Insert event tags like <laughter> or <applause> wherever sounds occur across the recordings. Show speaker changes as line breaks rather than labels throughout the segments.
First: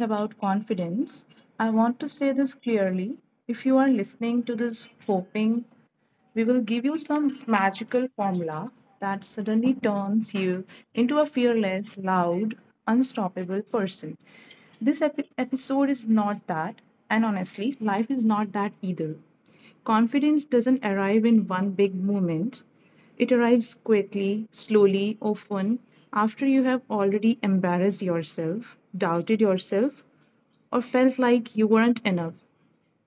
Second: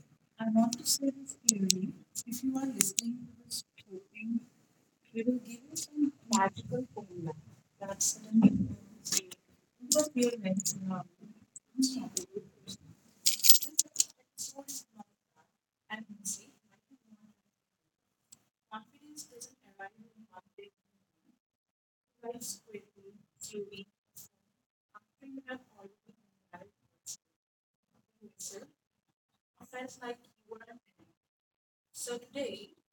about confidence, I want to say this clearly. If you are listening to this hoping we will give you some magical formula that suddenly turns you into a fearless, loud, unstoppable person. This episode is not that, and honestly, life is not that either. Confidence doesn't arrive in one big moment. It arrives quickly, slowly, often after you have already embarrassed yourself, doubted yourself, or felt like you weren't enough.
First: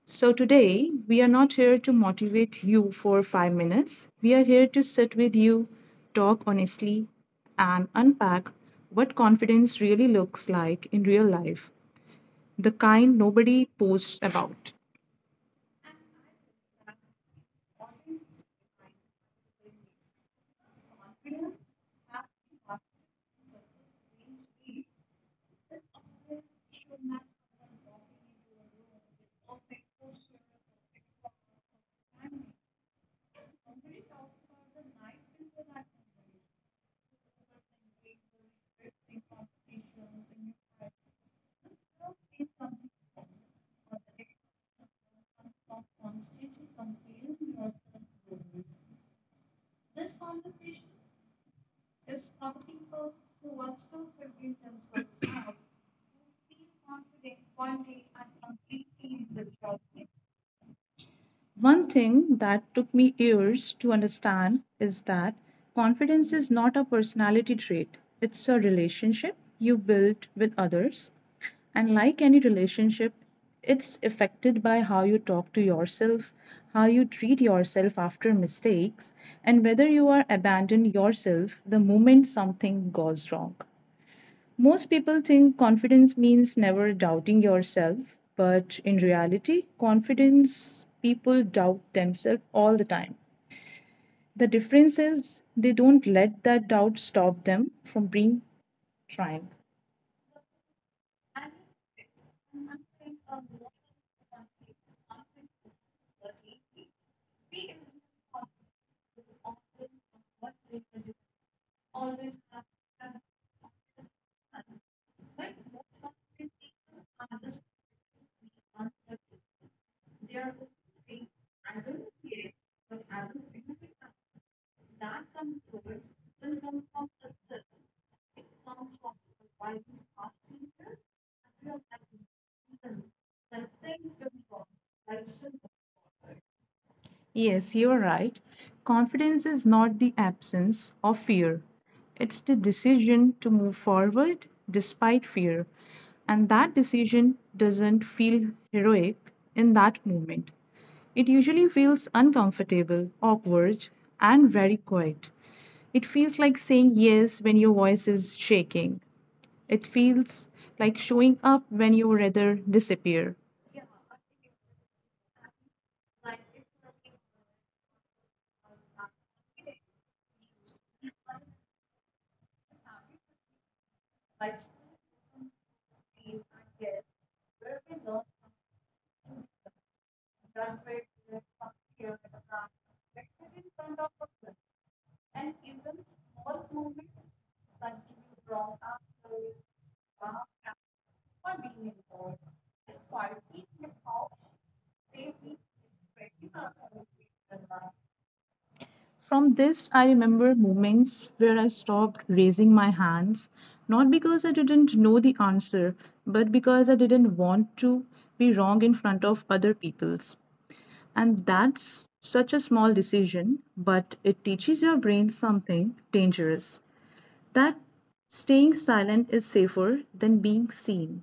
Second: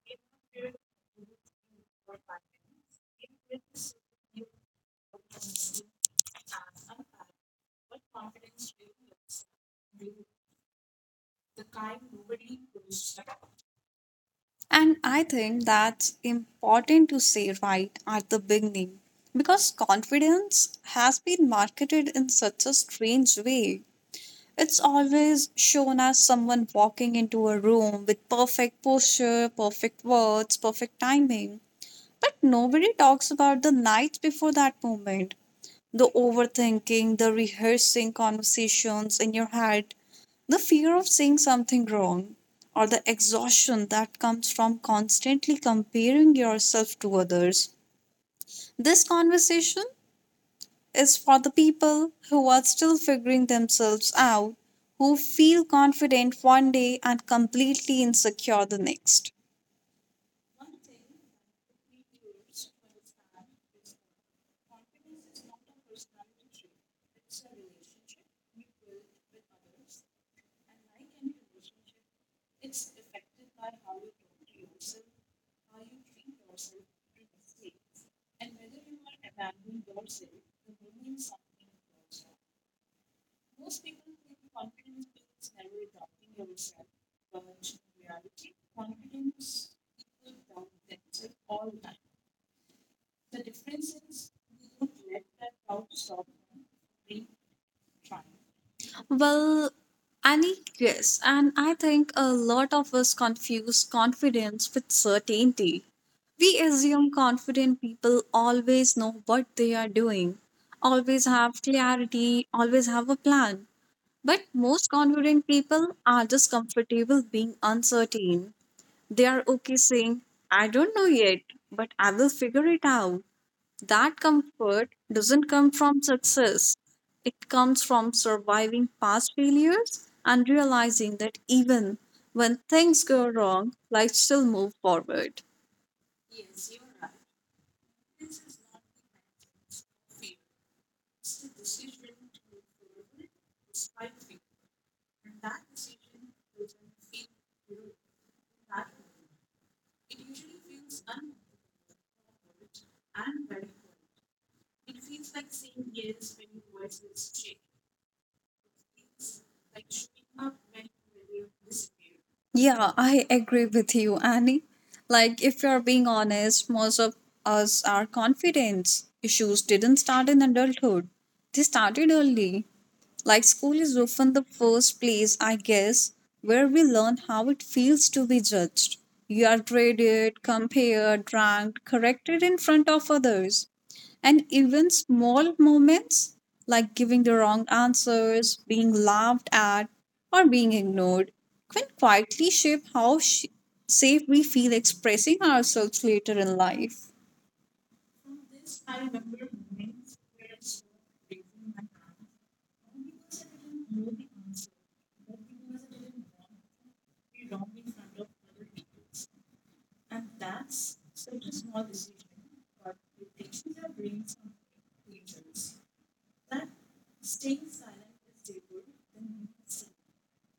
So, today we are not here to motivate you for 5 minutes. We are here to sit with you, talk honestly, and unpack what confidence really looks like in real life, the kind nobody posts about.
And I think that's important to say right at the beginning because confidence has been marketed in such a strange way. It's always shown as someone walking into a room with perfect posture, perfect words, perfect timing. But nobody talks about the night before that moment the overthinking, the rehearsing conversations in your head, the fear of saying something wrong, or the exhaustion that comes from constantly comparing yourself to others. This conversation is for the people who are still figuring themselves out, who feel confident one day and completely insecure the next.
One thing that took me years to understand is that confidence is not a personality trait, it's a relationship you build with others. And like any relationship, it's affected by how you talk to yourself, how you treat yourself after mistakes, and whether you are abandon yourself the moment something goes wrong. Most people think confidence means never doubting yourself, but in reality, confidence people doubt themselves all the time. The difference is they don't let that doubt stop them from being trying.
Well, Annie, yes, and I think a lot of us confuse confidence with certainty. We assume confident people always know what they are doing, always have clarity, always have a plan. But most confident people are just comfortable being uncertain. They are okay saying, I don't know yet, but I will figure it out. That comfort doesn't come from success, it comes from surviving past failures and realizing that even when things go wrong, life still moves forward.
Yes, you're right. Confidence is not the absence of fear, it's the decision to move forward despite fear. And that decision doesn't feel heroic in that moment. It usually feels uncomfortable, awkward, and very quiet. It feels like saying yes when your voice is shaking. It feels like showing up when you rather
Yeah,
disappear.
I agree with you, Annie. Like, if you're being honest, most of us are confidence issues didn't start in adulthood, they started early. Like, school is often the first place, I guess, where we learn how it feels to be judged. You are graded, compared, ranked, corrected in front of others. And even small moments like giving the wrong answers, being laughed at, or being ignored can quietly shape how safe we feel expressing ourselves later in life.
From this, I remember moments where I stopped raising my hands, not because I didn't know the answer, but because I didn't want to be wrong in front of other people's. And that's such a small decision, but it teaches your brain something dangerous that staying silent is safer than being seen.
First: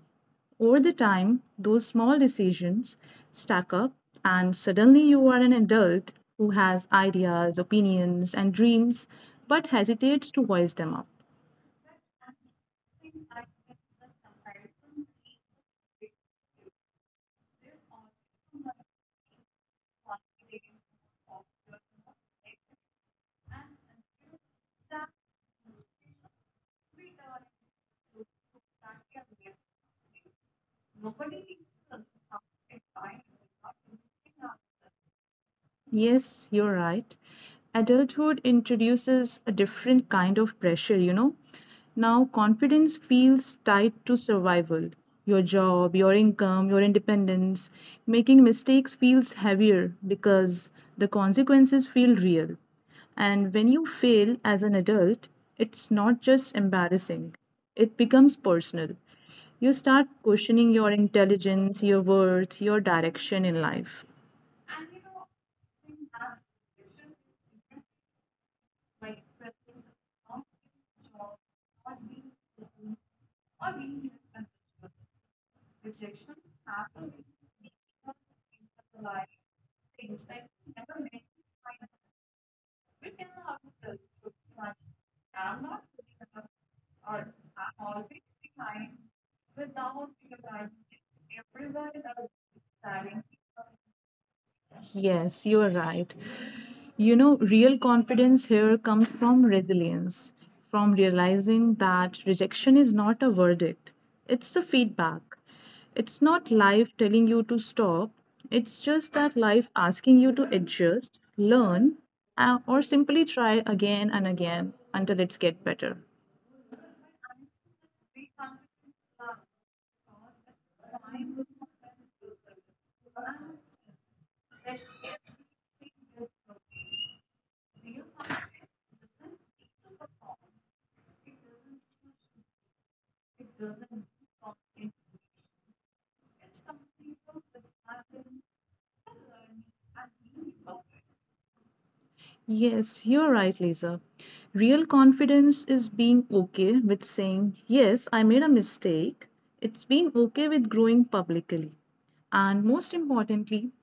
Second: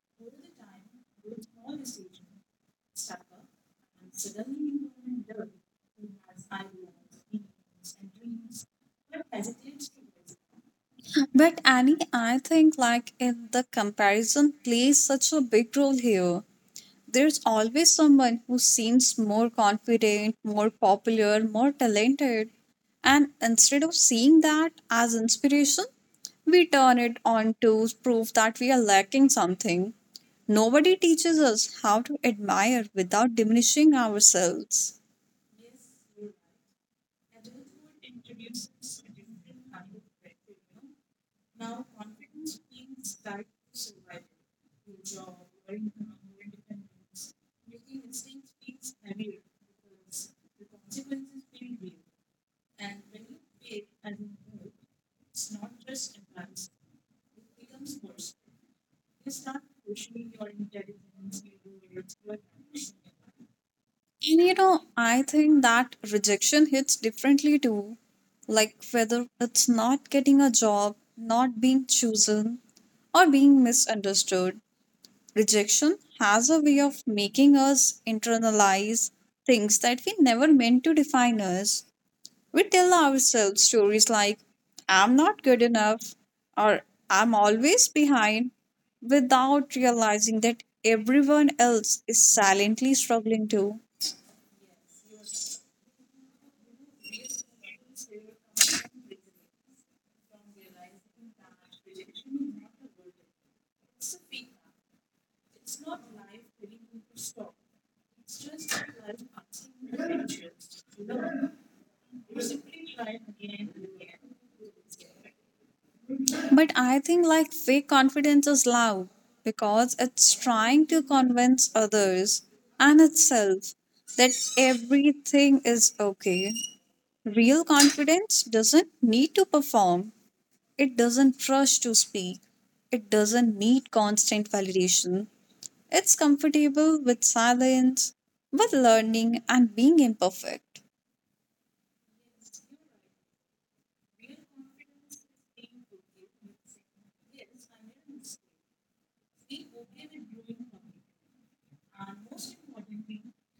Over the time, those small decisions stack up, and suddenly you are an adult who has ideas, opinions, and dreams but hesitates to voice them up.
But Annie, I think like in the comparison plays such a big role here there's always someone who seems more confident, more popular, more talented. And instead of seeing that as inspiration, we turn it on to prove that we are lacking something. Nobody teaches us how to admire without diminishing ourselves.
Yes, you're right. Adulthood introduces a different kind of pressure, you know. Now, confidence feels tied to survival your job, your income, your independence. Making mistakes feels heavier because the consequences feel real. And when you fail as an adult, it's not just embarrassing, it becomes personal. You start questioning your intelligence, your worth, your direction in life.
And you know, I think that rejection hits differently too. Like whether it's not getting a job, not being chosen, or being misunderstood. Rejection has a way of making us internalize things that we never meant to define us. We tell ourselves stories like, I'm not good enough, or I'm always behind, without realizing that everyone else is silently struggling too.
Yes, you are right. You know, real confidence here comes from resilience, from realizing that rejection is not a verdict, it's a feedback. It's not life telling you to stop, it's just that life asking you to adjust, learn, or simply try again and again until it's get better.
But I think like fake confidence is loud because it's trying to convince others and itself that everything is okay. Real confidence doesn't need to perform, it doesn't rush to speak, it doesn't need constant validation. It's comfortable with silence, with learning, and being imperfect.
Yes, you're right, Lisa. Real confidence is being okay with saying, yes, I made a mistake. It's being okay with growing publicly. And most importantly,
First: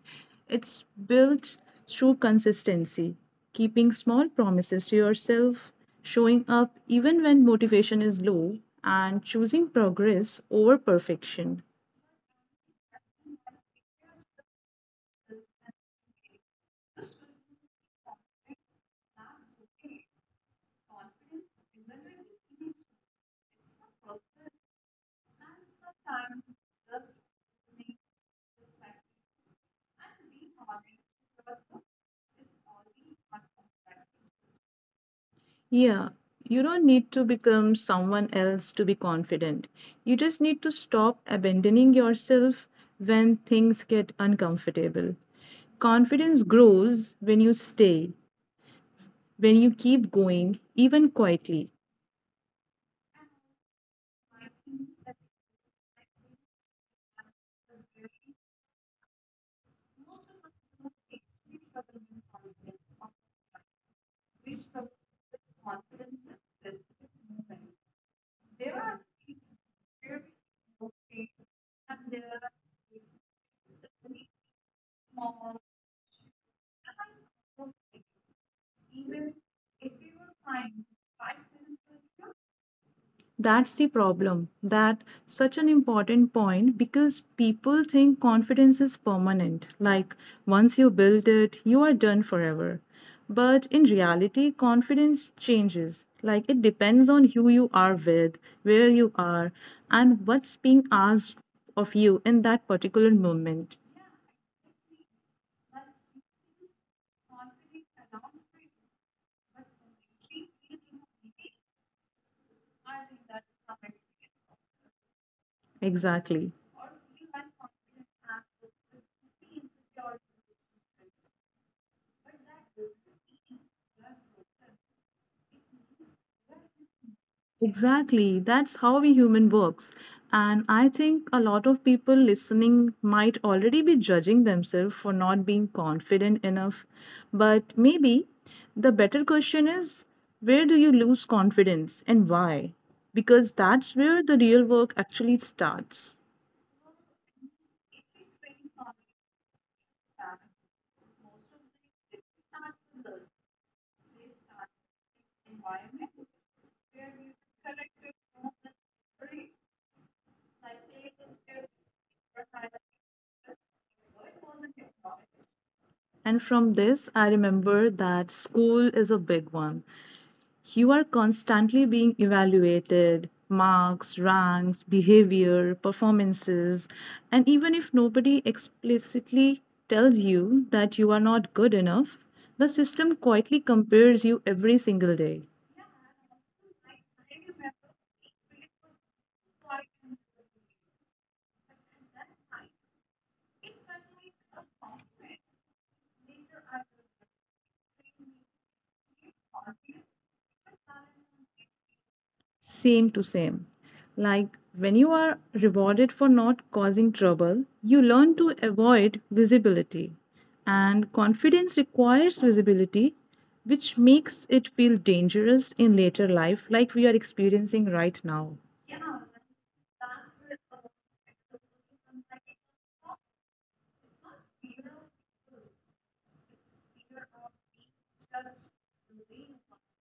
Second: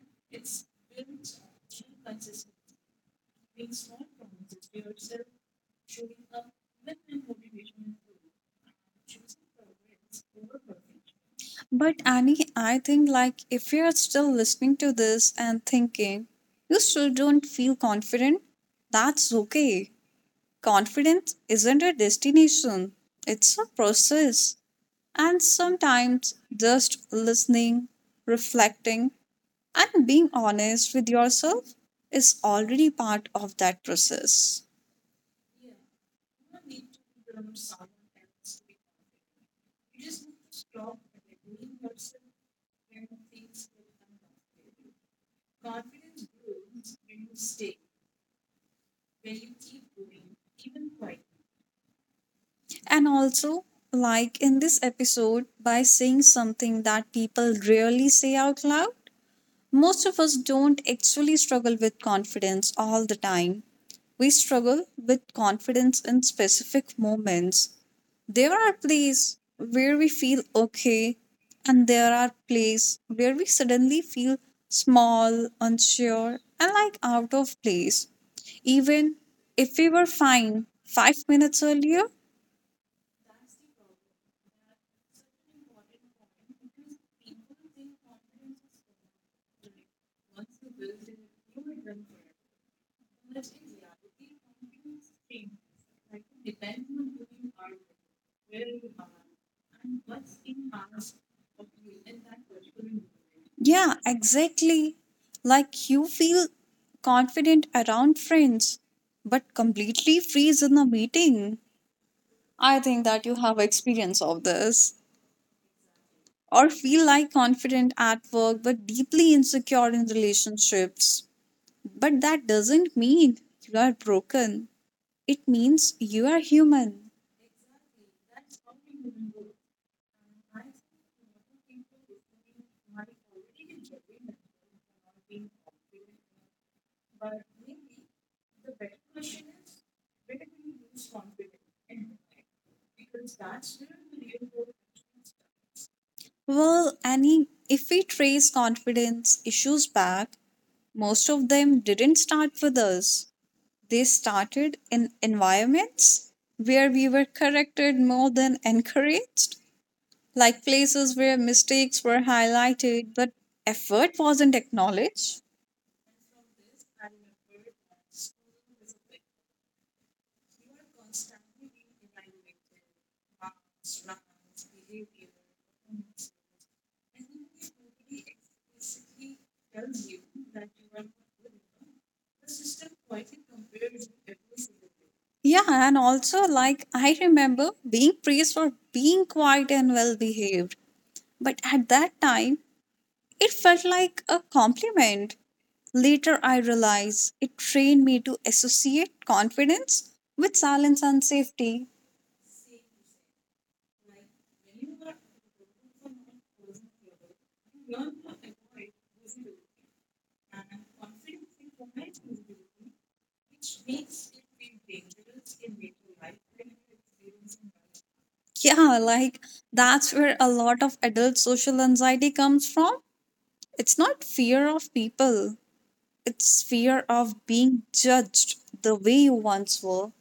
it's built through consistency, keeping small promises to yourself, showing up even when motivation is low, and choosing progress over perfection.
But Annie, I think like if you are still listening to this and thinking you still don't feel confident, that's okay. Confidence isn't a destination, it's a process. And sometimes just listening, reflecting, and being honest with yourself is already part of that process.
Yeah, you don't need to become someone else to be confident. You just need to stop abandoning yourself when things get uncomfortable. Confidence grows when you stay, when you keep going, even quietly.
And also, like in this episode, by saying something that people rarely say out loud, most of us don't actually struggle with confidence all the time. We struggle with confidence in specific moments. There are places where we feel okay, and there are places where we suddenly feel small, unsure, and like out of place. Even if we were fine 5 minutes earlier,
That's the problem. That such an important point because people think confidence is permanent. Like once you build it, you are done forever. But in reality, confidence changes. Like it depends on who you are with, where you are, and what's being asked of you in that particular
yeah,
moment.
exactly. Like you feel confident around friends, but completely freeze in a meeting. I think that you have experience of this. Or
Exactly.
feel like confident at work, but deeply insecure in relationships. But that doesn't mean you are broken. It means you are human.
Exactly. That's how we human works. And I think a lot of people listening might already be judging themselves for not being confident enough. But maybe the better question is where do you lose confidence and why? Because that's where the real work actually starts.
Well, Annie, if we trace confidence issues back, most of them didn't start with us. They started in environments where we were corrected more than encouraged, like places where mistakes were highlighted but effort wasn't acknowledged.
And from this, I remember that school is a big one. You are constantly being evaluated marks, ranks, behavior, performances, and even if nobody explicitly tells you that you are not good enough, the system quietly compares you every
Yeah,
single
and
day.
also, like, I remember being praised for being quiet and well behaved. But at that time, it felt like a compliment. Later, I realized it trained me to associate confidence with silence and safety.
Same to same. Like when you are rewarded for not causing trouble, you learn to avoid visibility. And confidence requires visibility, which makes it feel dangerous in later life, like we are experiencing right now.
Yeah, like that's where a lot of adult social anxiety comes from. It's not fear of people, it's fear of being judged the way you once were.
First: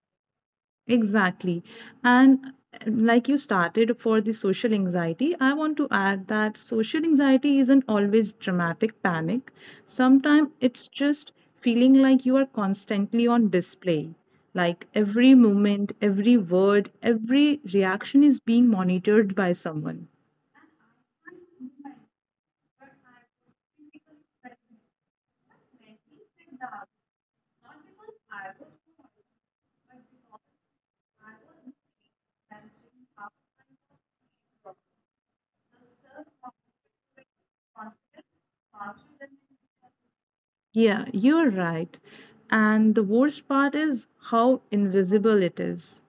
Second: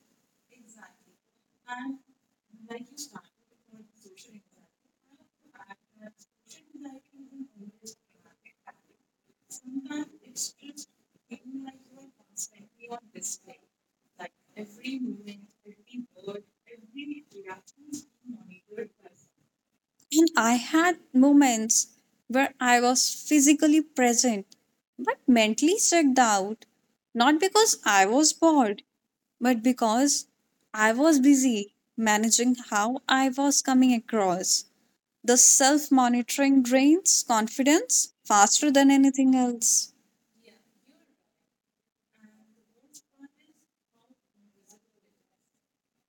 Exactly. And like you started for the social anxiety, I want to add that social anxiety isn't always dramatic panic. Sometimes it's just feeling like you are constantly on display. Like every moment, every word, every reaction is being monitored by someone.
And I had moments where I was physically present but mentally checked out, not because I was bored, but because I was busy managing how I was coming across. The self monitoring drains confidence faster than anything else.
Yeah, you're right. And the worst part is how invisible it is.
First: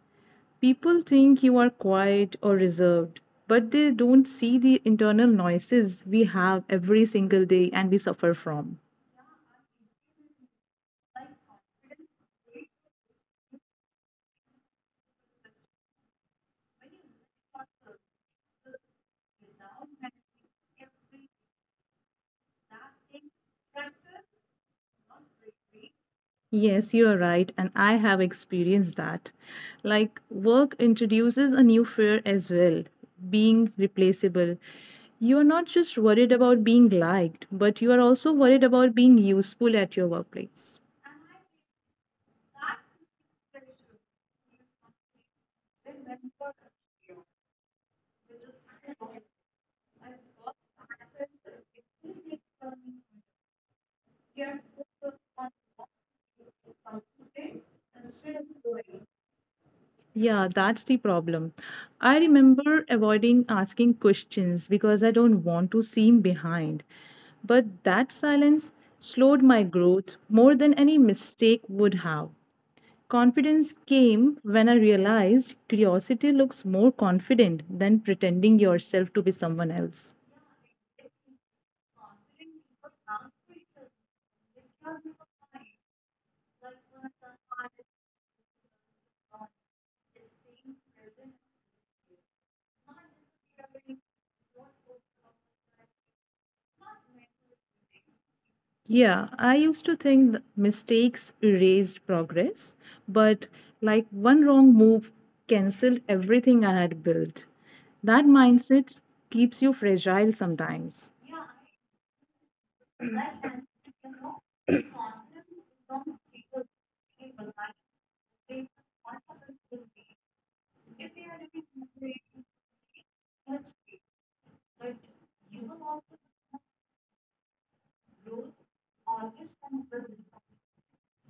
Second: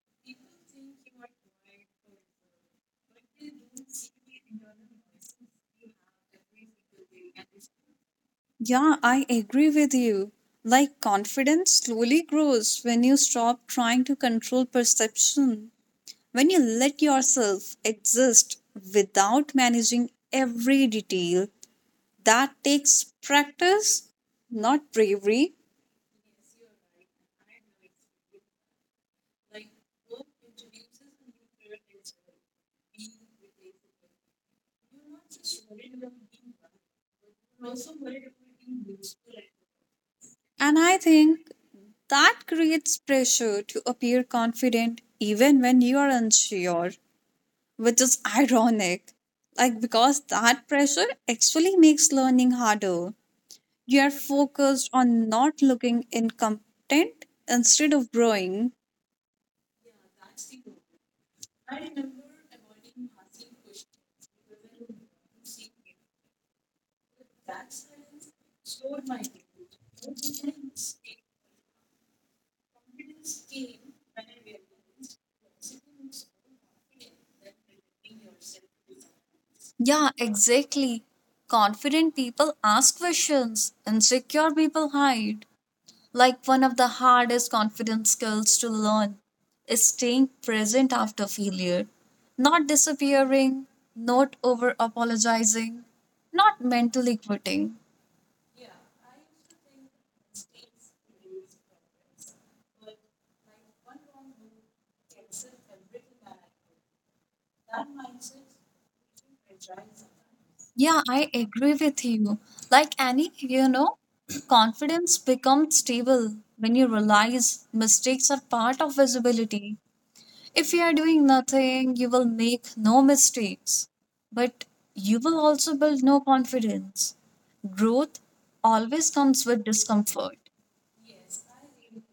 People think you are quiet or reserved, but they don't see the internal noises we have every single day and we suffer from.
Yeah, I agree with you. Like confidence slowly grows when you stop trying to control perception. When you let yourself exist without managing every detail, that takes practice, not bravery.
Yes, you are right, and I have experienced that. Like, work introduces a new fear as well being replaceable. You are not just worried about being liked, but you are also worried about being useful at your workplace.
And I think that creates pressure to appear confident even when you are unsure, which is <laughs> ironic. Like, because that pressure actually makes learning harder. You are focused on not looking incompetent instead of growing.
Yeah, that's the problem. I remember avoiding asking questions because I don't want to seem behind. But that silence slowed my growth more than any mistake would have. Confidence came when I realized curiosity looks more confident than pretending
Yeah,
yourself to be someone
exactly.
else.
Confident people ask questions, insecure people hide. Like one of the hardest confidence skills to learn is staying present after failure, not disappearing, not over apologizing, not mentally quitting.
Yeah, I used to think mistakes erased progress, but like one wrong move canceled everything I had built. That mindset keeps you
Yeah, I
fragile
agree with
sometimes.
you. Like any, <clears throat> confidence becomes stable when you realize mistakes are part of visibility. If you are doing nothing, you will make no mistakes, but you will also build no confidence. Growth always comes with discomfort.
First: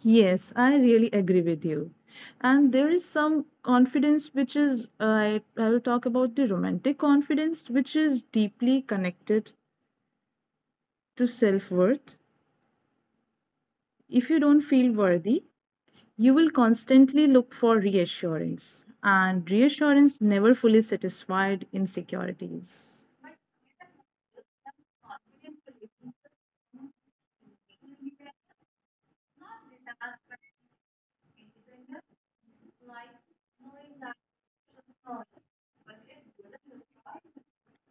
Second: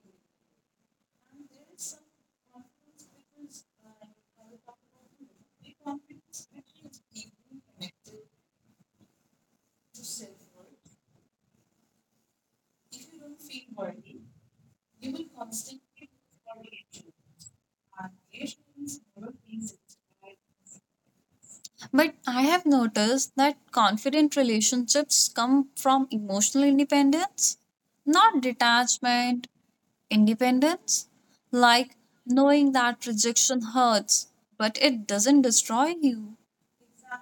Yes, I really agree with you. And there is some confidence which is, I will talk about the romantic confidence, which is deeply connected to self worth. If you don't feel worthy, you will constantly look for reassurance, and reassurance never fully satisfied
But I
insecurities.
have noticed that confident relationships come from emotional independence, not detachment, independence. Like knowing that rejection hurts, but it doesn't destroy you.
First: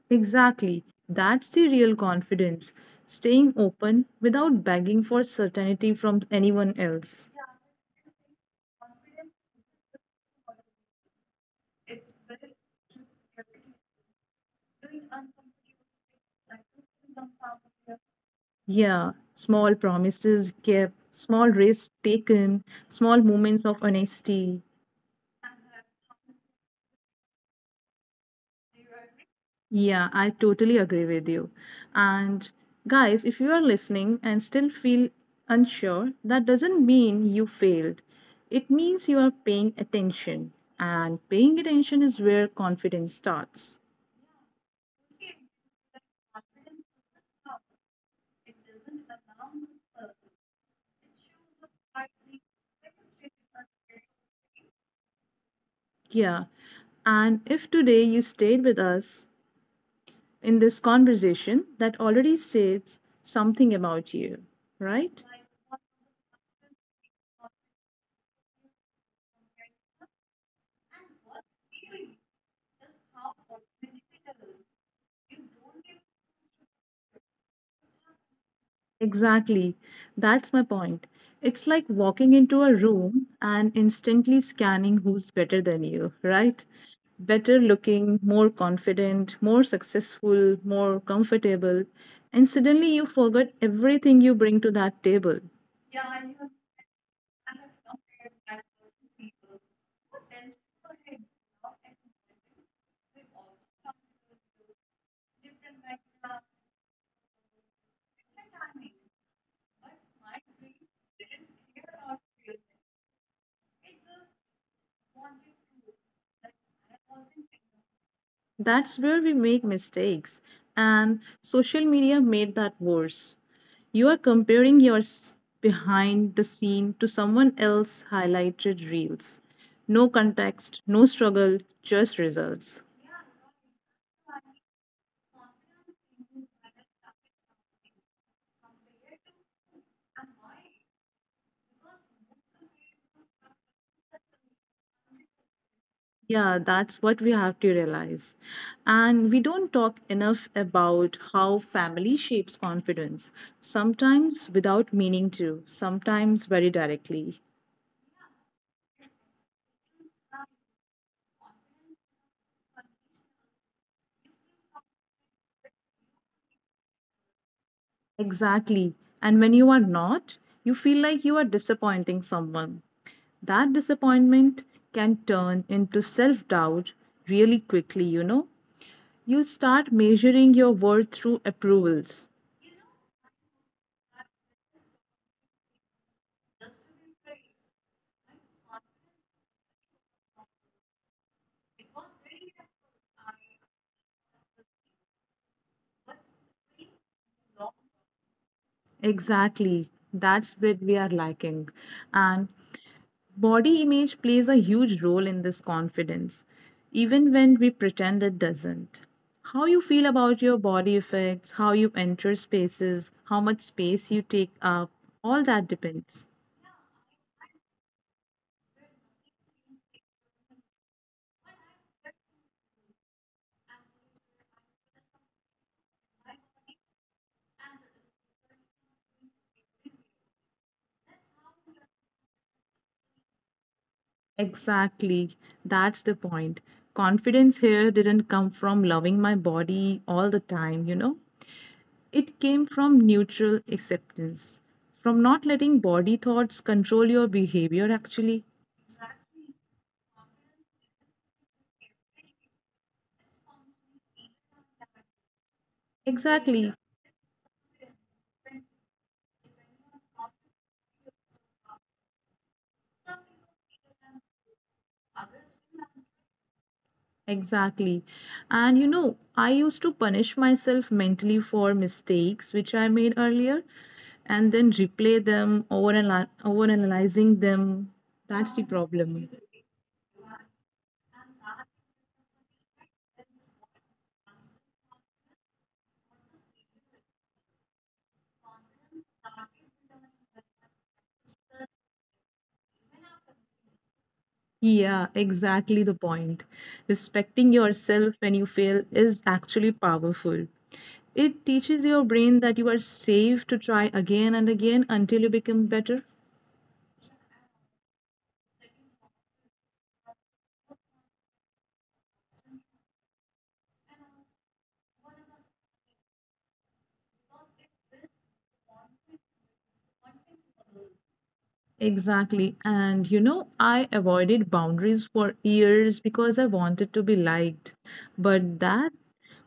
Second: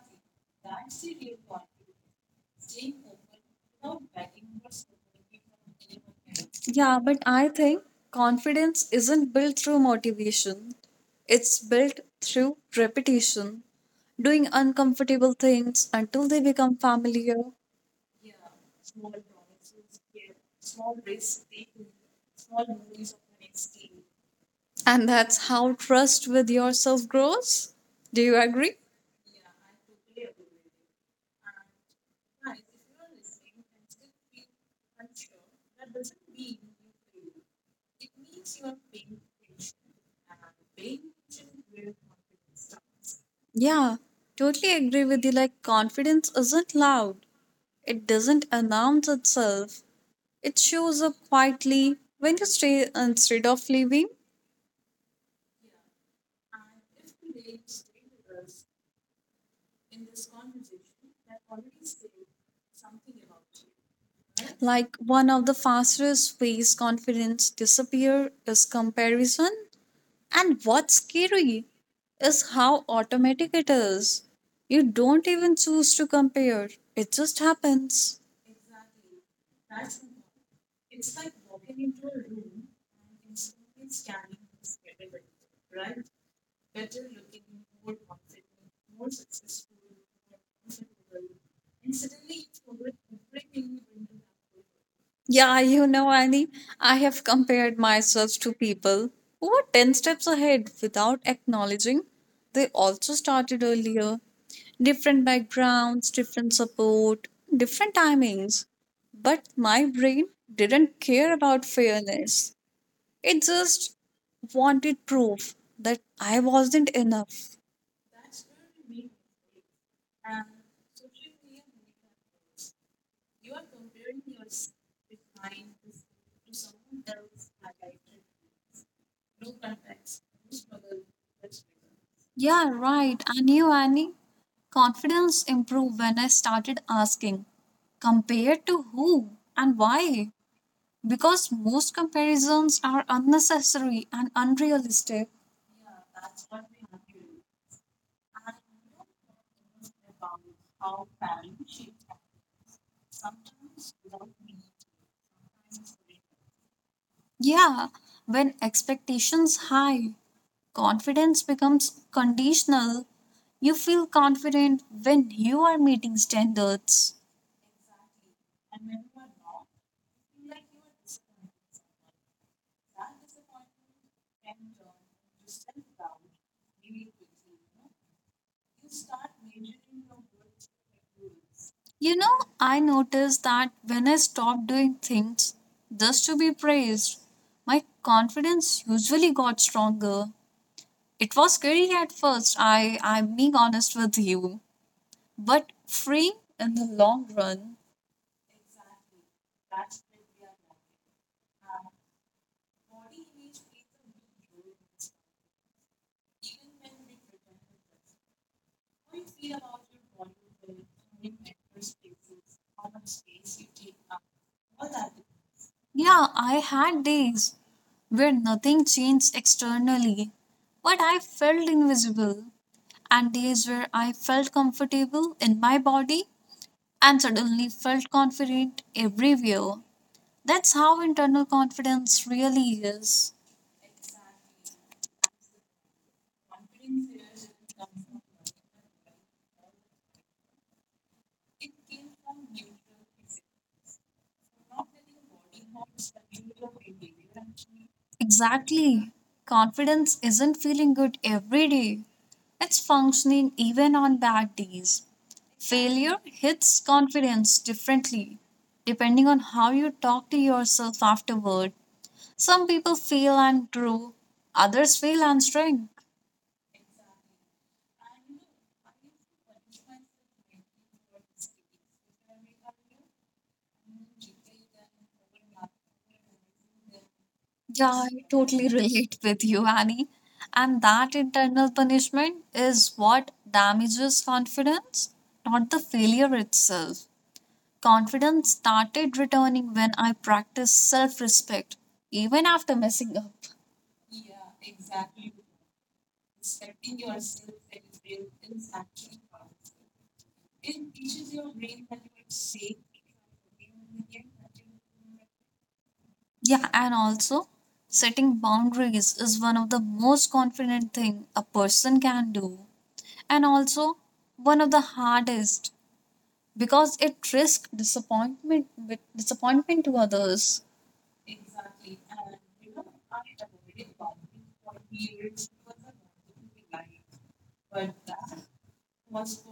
Exactly, that's the real confidence staying open without begging for certainty from anyone
Yeah,
else.
but I think confidence isn't built through motivation, it's built through repetition, doing uncomfortable things until they become familiar.
Yeah, small promises kept, small risks taken, small moments of honesty.
And that's how trust with yourself grows. Do you agree?
Yeah, I totally agree with you. And guys, if you are listening and still feel unsure, that doesn't mean you failed. It means you are paying attention. And paying attention is where confidence starts.
Yeah, totally agree with you. Like, confidence isn't loud, it doesn't announce itself, it shows up quietly when you stay instead of leaving.
Yeah. And if today you stayed with us in this conversation, that already says something about you, right?
Like one of the fastest ways confidence disappear is comparison. And what's scary is how automatic it is. You don't even choose to compare. It just happens.
Exactly. That's my point. It's like walking into a room and instantly scanning who's better than you, right? Better looking, more confident, more successful, more comfortable. And suddenly you forgot everything you bring to that table.
Yeah, you know, Annie, I have compared myself to people who were 10 steps ahead without acknowledging they also started earlier. Different backgrounds, different support, different timings. But my brain didn't care about fairness. It just wanted proof that I wasn't enough.
That's where we make mistakes, and social media made that worse. You are comparing your s- Behind the scene to someone else's highlighted reels. No context, no struggle, just results.
Yeah, right. And you, Annie? Confidence improved when I started asking, compared to who and why? Because most comparisons are unnecessary and unrealistic.
Yeah, that's what we have to realize. And we don't talk enough about how family shapes confidence, sometimes without meaning to, sometimes very directly.
Yeah, when expectations high, confidence becomes conditional. You feel confident when you are meeting standards.
Exactly. And when you are not, you feel like you are disappointing someone. That disappointment can turn into self doubt really quickly, you know. You start measuring your worth through approvals.
You know, I noticed that when I stopped doing things just to be praised, my confidence usually got stronger. It was scary at first, I'm being honest with you, but freeing in the long run.
Exactly. That's what we are lacking. And body image plays a huge role in this confidence, even when we pretend it doesn't. How you feel about your body affects how you enter spaces, how much space you take up, all that depends.
Yeah, I had days where nothing changed externally, but I felt invisible, and days where I felt comfortable in my body and suddenly felt confident everywhere. That's how internal confidence really is.
Exactly. That's the point. Confidence here didn't come from loving my body all the time, you know? It came from neutral acceptance, from not letting body thoughts control your behavior, actually.
Exactly. Confidence isn't feeling good every day, it's functioning even on bad days. Failure hits
Exactly,
confidence differently, depending on how you talk to yourself afterward. Some people fail and grow, others fail and shrink.
exactly. And you know, I used to punish myself mentally for mistakes which I made earlier and then replay them, overanalyzing
Yeah,
them.
I
That's
totally <laughs>
the
relate
problem.
with you, Annie. And that internal punishment is what damages confidence, not the failure itself. Confidence started returning when I practiced self respect, even after messing up.
Yeah, exactly the point. Respecting yourself when you fail is actually powerful. It teaches your brain that you are safe to try again and again until you become better.
Yeah, and also setting boundaries is one of the most confident thing a person can do and also one of the hardest because it risks disappointment with disappointment to others.
Exactly. And you know, I avoided boundaries for years because I wanted to be liked. But that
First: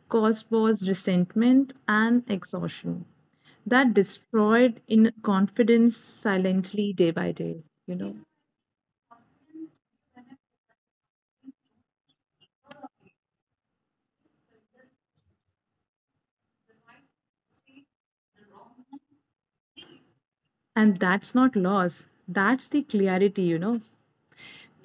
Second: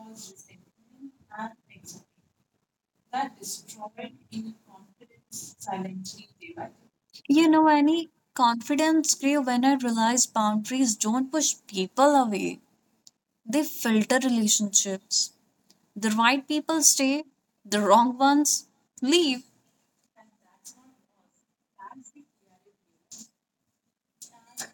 cost was resentment and exhaustion that destroyed in confidence silently day by
You
day,
know,
you
Annie.
know.
Confidence grew when I realized boundaries don't push people away, they filter relationships. The right people stay, the wrong ones leave.
And that's not loss, that's the clarity, you know.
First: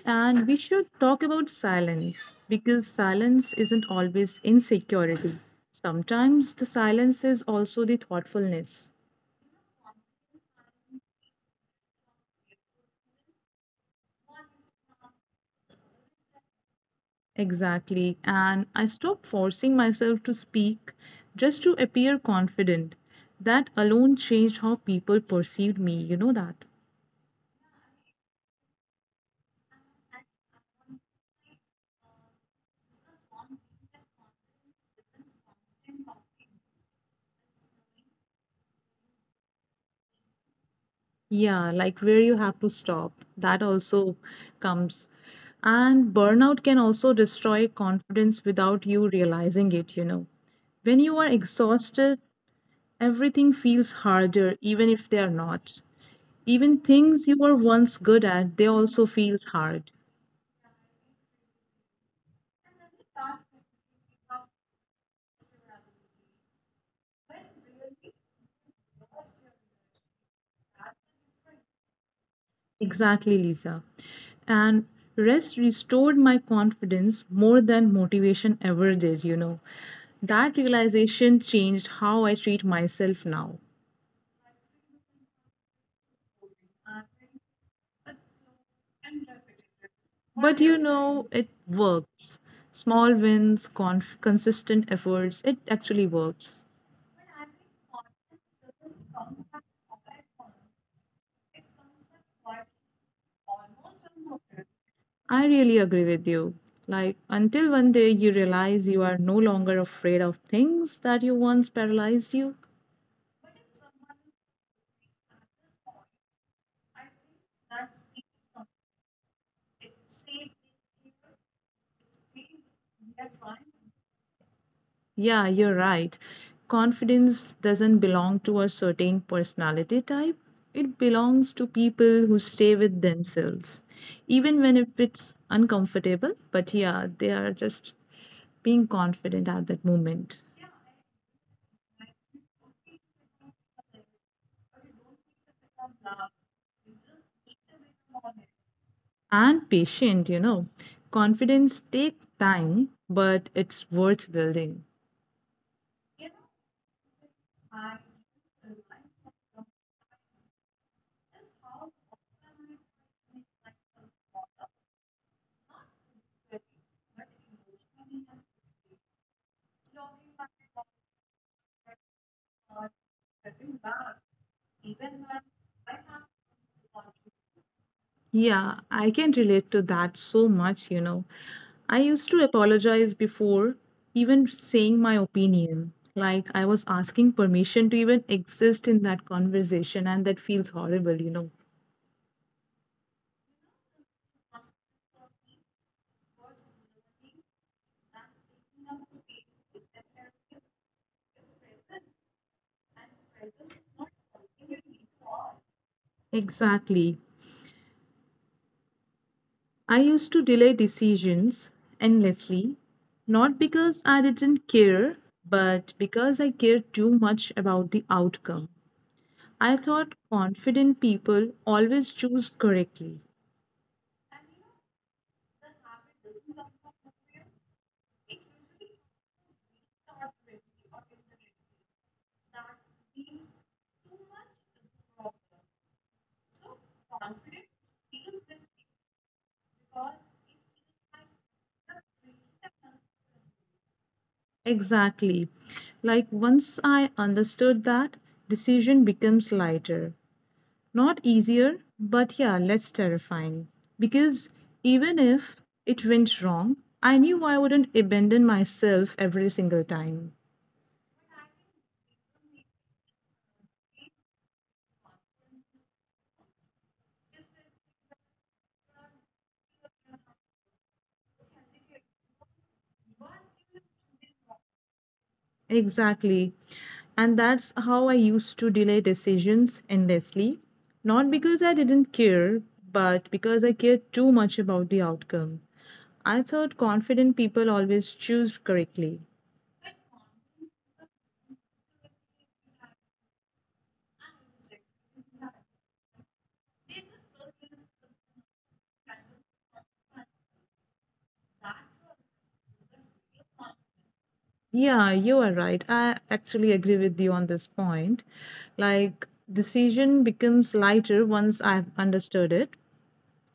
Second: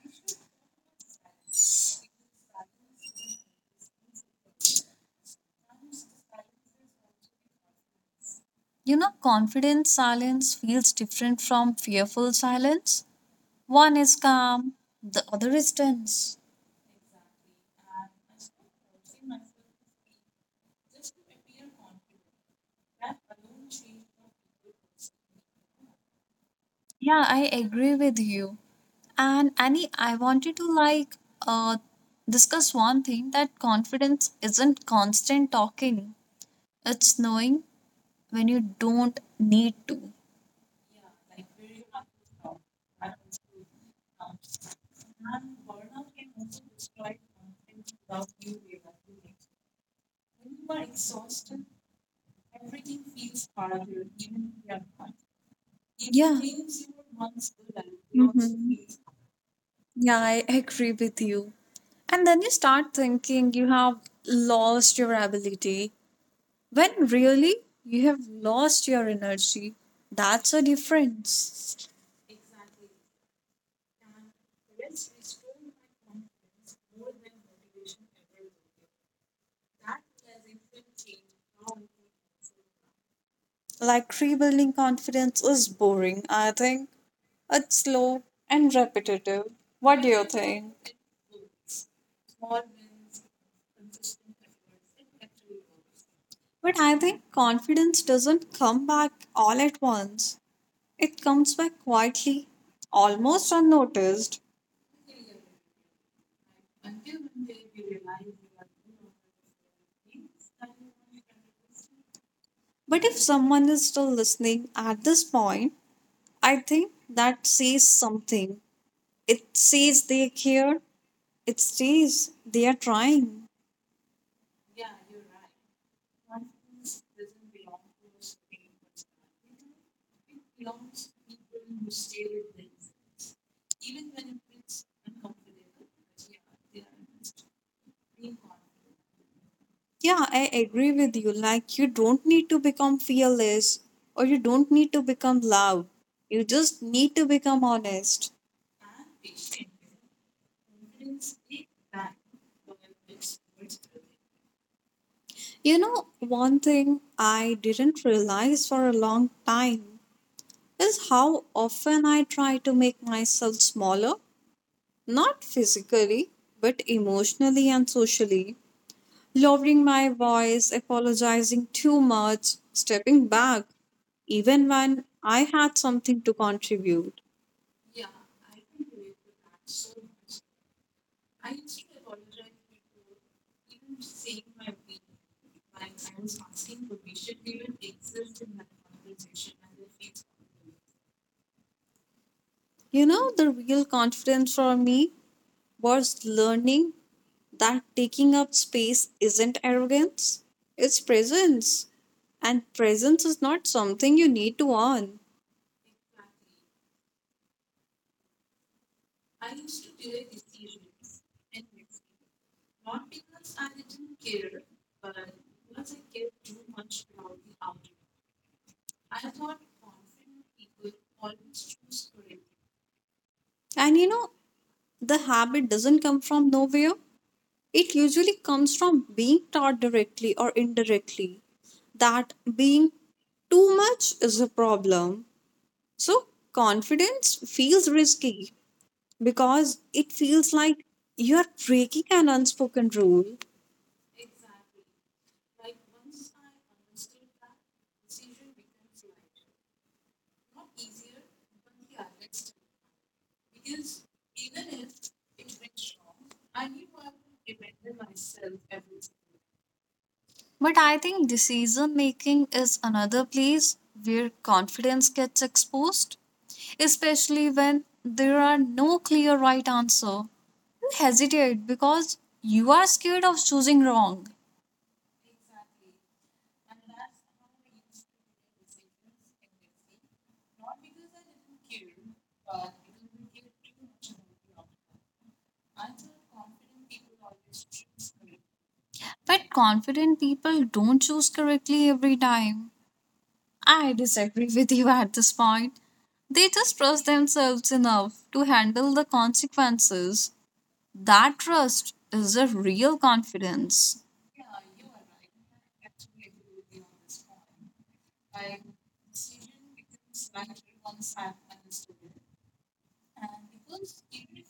And we should talk about silence because silence isn't always insecurity. Sometimes the silence is also the thoughtfulness.
You know, confident silence feels different from fearful silence. One is calm, the other is tense.
Exactly. And I stopped forcing myself to speak just to appear confident. That alone changed how people perceived me, you know that.
Yeah, I agree with you. And Annie, I wanted to like uh discuss one thing that confidence isn't constant talking. It's knowing when you don't need to.
Yeah, like where you have to stop. That also comes. And burnout can also destroy confidence without you realizing it, you know. When you are exhausted, everything feels harder, even if they are not.
Yeah.
Even things you were once good at, they also
Mhm.
feel hard.
Yeah, I agree with you. And then you start thinking you have lost your ability when really you have lost your energy. That's a difference.
Exactly, Lisa. And rest restored my confidence more than motivation ever did, you know. That realization changed how I treat myself now.
Like rebuilding confidence is boring, I think. It's slow and
But you
repetitive.
know, it
What do you
works.
think?
Small wins, consistent efforts, it actually works.
But I think confidence doesn't come back all at once. It comes back quietly, almost
I really
unnoticed.
agree with you. Like, until one day you realize you are no longer afraid of things that you once paralyzed you.
But if someone is still listening at this point, I think that says something. It says they care, it says they are trying.
Yeah, you're right. Confidence doesn't belong to a certain personality type, it belongs to people who stay with themselves, even when if it's uncomfortable. But yeah, they are just being confident at that moment.
Yeah, I agree with you. Like, you don't need to become fearless or you don't need to become loud. You just need to become honest.
And patient, you know. Confidence takes time, but it's worth building.
You know, one thing I didn't realize for a long time is how often I try to make myself smaller, not physically, but emotionally and socially, lowering my voice, apologizing too much, stepping back, even when I had something to contribute.
Yeah, I can relate to that so much, you know. I used to apologize before even saying my opinion. Like I was asking permission to even exist in that conversation, and that feels horrible, you know.
You know, the real confidence for me was learning that taking up space isn't arrogance, it's presence. And presence is not something you need to earn.
Exactly. I used to delay decisions endlessly, not because I didn't care, but because I cared too much about the outcome. I thought confident people always choose correctly.
And you know, the habit doesn't come from nowhere. It usually comes from being taught directly or indirectly that being too much is a problem. So, confidence feels risky because it feels like you're breaking an unspoken rule.
Exactly. Like once I understood that, decision becomes lighter. Not easier, but yeah, less terrifying. Because even if it went wrong, I knew I wouldn't abandon myself every single time.
But I think decision making is another place where confidence gets exposed, especially when there are no clear right answer. You hesitate because you are scared of choosing wrong.
Exactly. And that's how I used to delay decisions endlessly. Not because I didn't care, but because I cared too much about the outcome. I thought confident people always choose
But
correctly.
confident people don't choose correctly every time. I disagree <laughs> with you at this point. They just trust themselves enough to handle the consequences. That trust is a real confidence.
Yeah, you are right. I actually agree with you on this point. Like, decision becomes lighter once I've understood it.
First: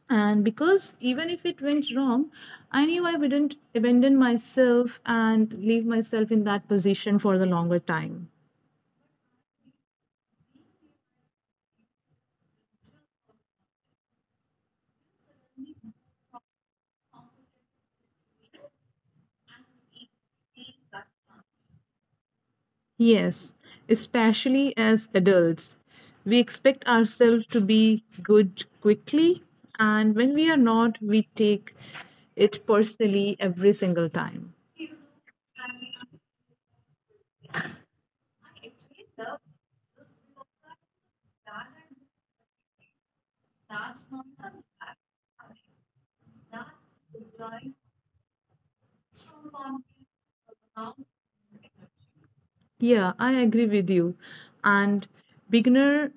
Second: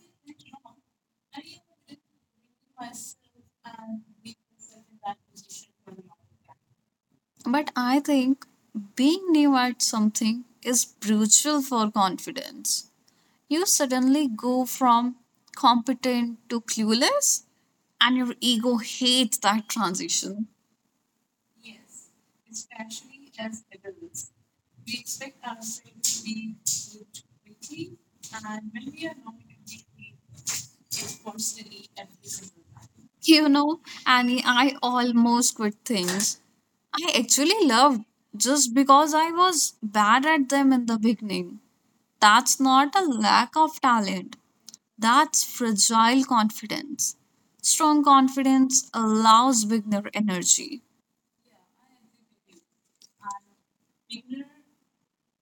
And because even if it went wrong, I knew I wouldn't abandon myself and leave myself in that position for the
But
longer
I
time.
think being new at something is brutal for confidence. You suddenly go from competent to clueless, and your ego hates that transition.
Yes, especially as adults, we expect ourselves to be good quickly, and when we are not, we take it personally every
You
single
know,
time.
Annie, I almost quit things. I actually loved just because I was bad at them in the beginning. That's not a lack of talent. That's fragile confidence. Strong confidence allows beginner energy.
Yeah, I agree with you. And beginner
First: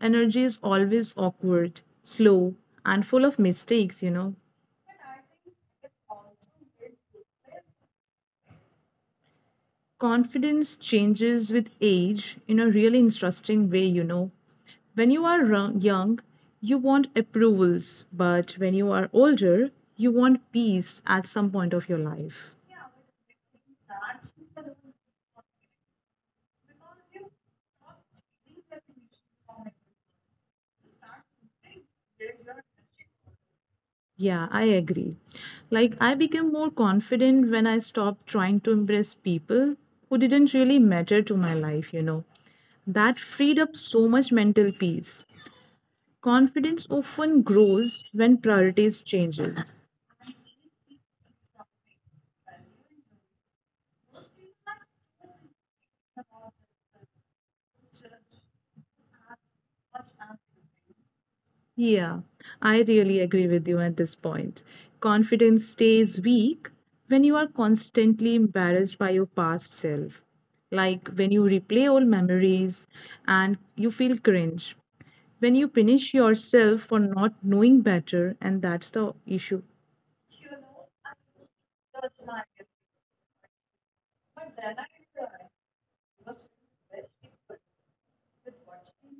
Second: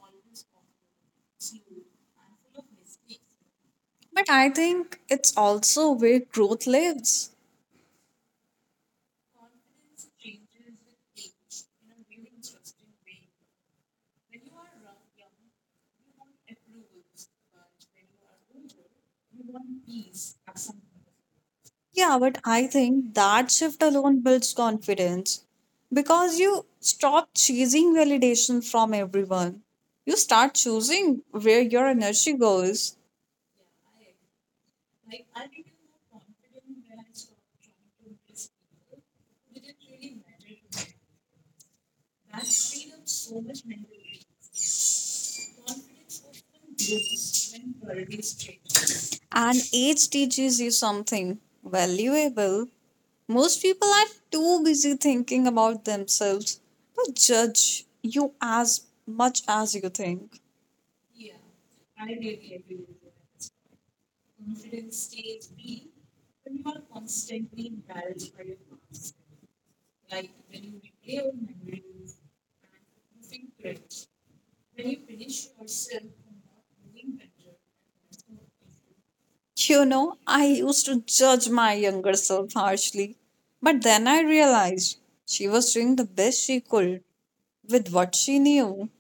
energy is always awkward, slow, and full of mistakes, you know.
But I think it's also where growth lives.
Confidence changes with age in a really interesting way, you know. When you are young, you want approvals, but when you are older, you want peace at some point of your
Yeah,
life.
but I think that shift alone builds confidence because you stop chasing validation from everyone. You start choosing where your energy goes,
Yeah, I agree. Like, I became more confident when I stopped trying to impress people who didn't really matter to my life, you know. That freed up so much mental peace. Confidence often grows when priorities changes.
and age teaches you something valuable. Most people are too busy thinking about themselves to judge you as much as you think.
Yeah, I really agree with you at this point. Confidence stays weak when you are constantly embarrassed by your past self. Like when you replay old memories and you feel cringe. When you punish yourself for not knowing better, and that's the issue.
You know, I used to judge my younger self harshly, but then I realized she was doing the best she could with what she knew.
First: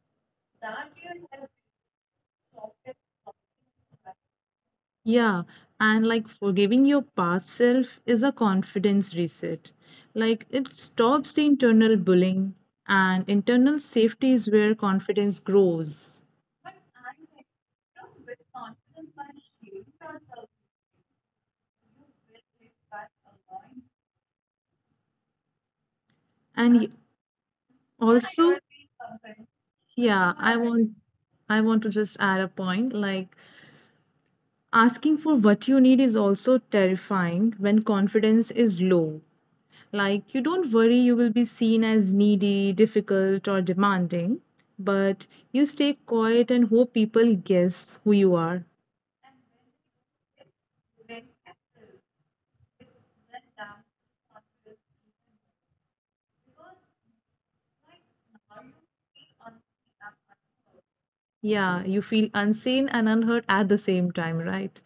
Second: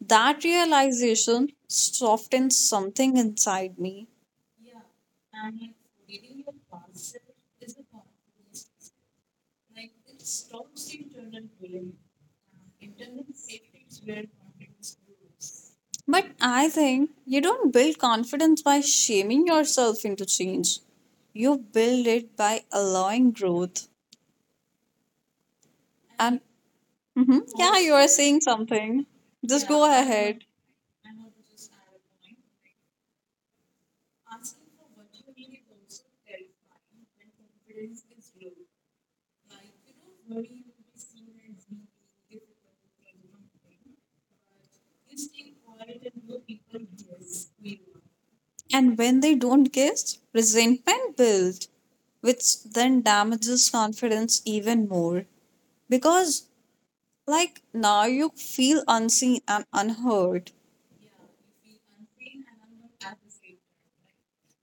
That realization softened something inside me.
Yeah, and like forgiving your past self is a confidence reset. Like it stops the internal bullying, and internal safety is where confidence grows.
But I think you don't build confidence by shaming yourself into change. You build it by allowing growth. And
And y-
Mhm. Yeah, you are
Also,
saying something. Just go
yeah,
ahead.
I want to just add a point like asking for what you need is also terrifying when confidence is low. Like, you don't worry you will be seen as needy, difficult, or demanding, but you stay quiet and hope people guess who you are.
And when they don't guess, resentment builds, which then damages confidence even more. Because, like, now you feel unseen and unheard.
Yeah, you feel unseen and unheard at the same time, right?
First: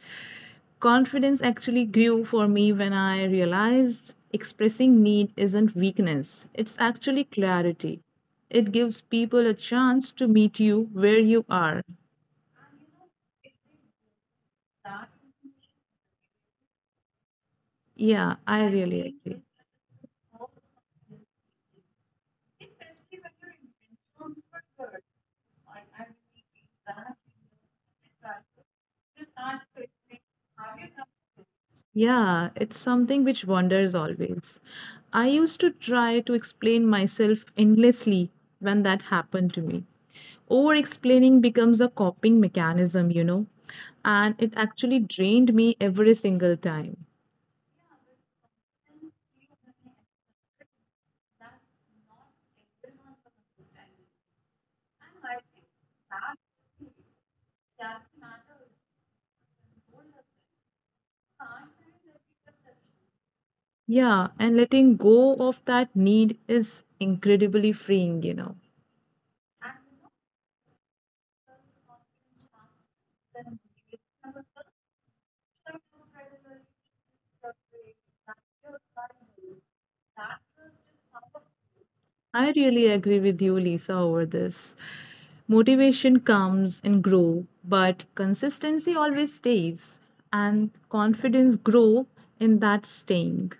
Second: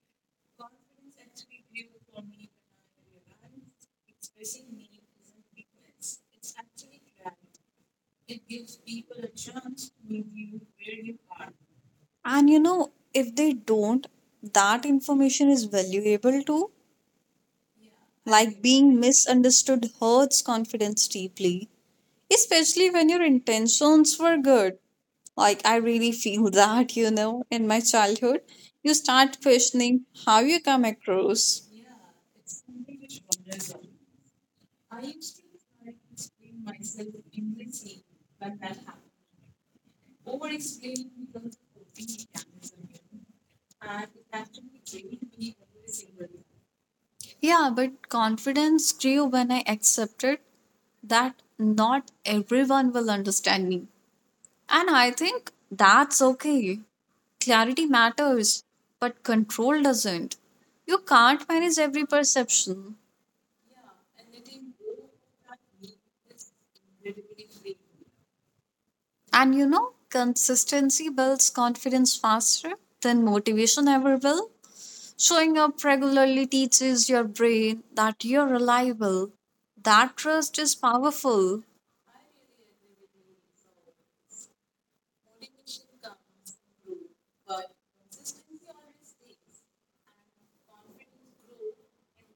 Confidence actually grew for me when I realized expressing need isn't weakness, it's actually clarity. It gives people a chance to meet you where you are.
And you know, if they don't, that information is valuable too.
Yeah,
Like,
I
being
really agree.
misunderstood hurts confidence deeply, especially when your intentions were good. Like, I really feel that, you know, in my childhood, you start questioning how you come across.
Yeah, it's something which wanders always. I used to try to explain myself endlessly when that happened to me. Over explaining becomes a coping mechanism, you know, and it actually drained me every single time.
Yeah, but confidence grew when I accepted that not everyone will understand me. And I think that's okay. Clarity matters, but control doesn't. You can't manage every perception.
Yeah, and letting go of that need is incredibly freeing, you know.
And you know, consistency builds confidence faster than motivation ever will. Showing up regularly teaches your brain that you're reliable. That trust is
I really
powerful.
agree with you, Lisa, over this. Motivation comes and grow, but consistency always stays, and confidence grow in that staying.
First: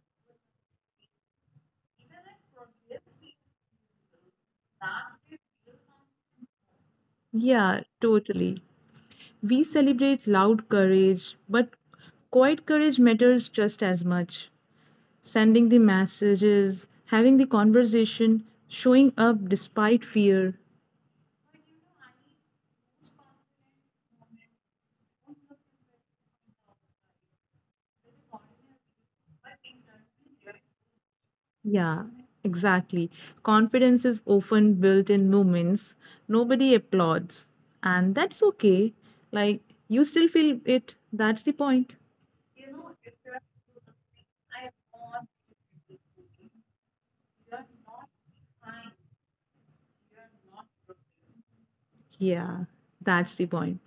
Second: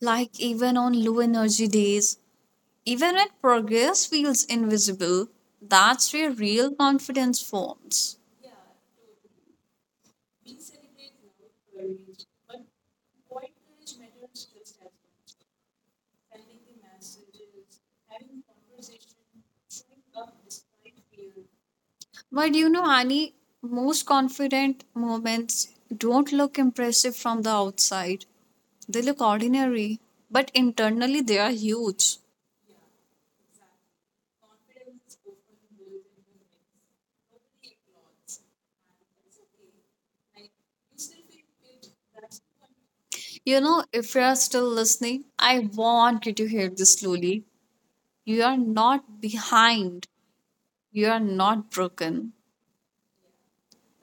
Like even on low energy days, even when progress feels invisible, that's where real confidence
Yeah,
forms.
totally. We celebrate loud courage, but quiet courage matters just as much. Sending the messages, having the conversation, showing up despite fear.
But you know, Annie, most confident moments don't look impressive from the outside. They look ordinary, but internally they are
Yeah,
huge.
exactly. Confidence is often built in moments nobody applauds, and that's okay. Like, you still feel it. That's the point.
You know, if you are still listening, I want you to hear this slowly. You are not behind, you are not broken.
Yeah, that's the point.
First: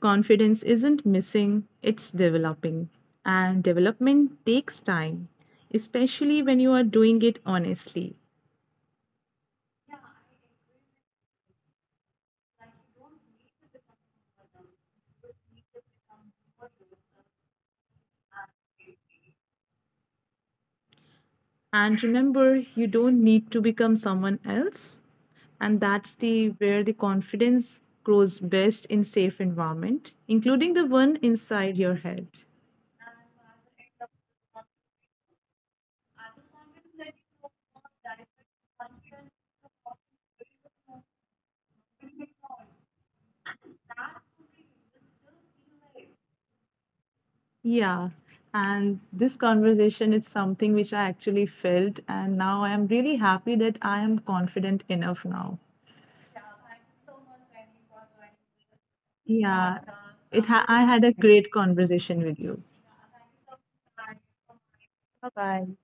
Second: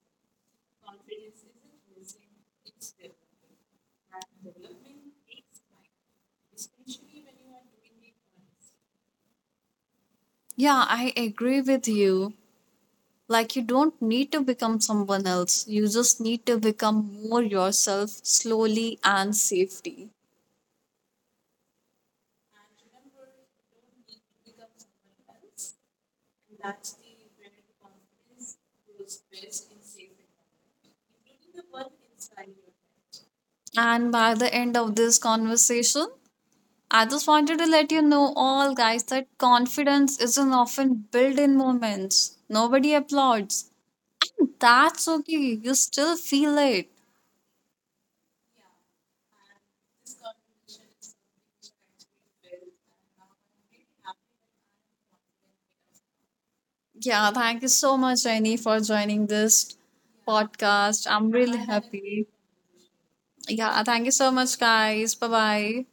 Confidence isn't missing, it's developing. And development takes time, especially when you are doing it honestly.
Yeah, I agree with you. Like, you don't need to become someone else, you just need to become more yourself slowly and safely.
And remember, you don't need to become someone else, and that's the where the confidence grows best in safe environment, including the one inside your head.
And by the end of this conversation, I just wanted to let you know, all guys, that confidence isn't often built in moments. Nobody applauds. And that's okay. You still feel it.
Yeah, and this conversation is something which I actually felt, and now I am really happy that I am confident enough now.
Yeah, thank you so much, Jenny, for joining this
Yeah, I
podcast.
had a
I'm really
great
happy.
conversation with you.
Yeah, thank you so much, guys. Bye
Bye bye.
bye.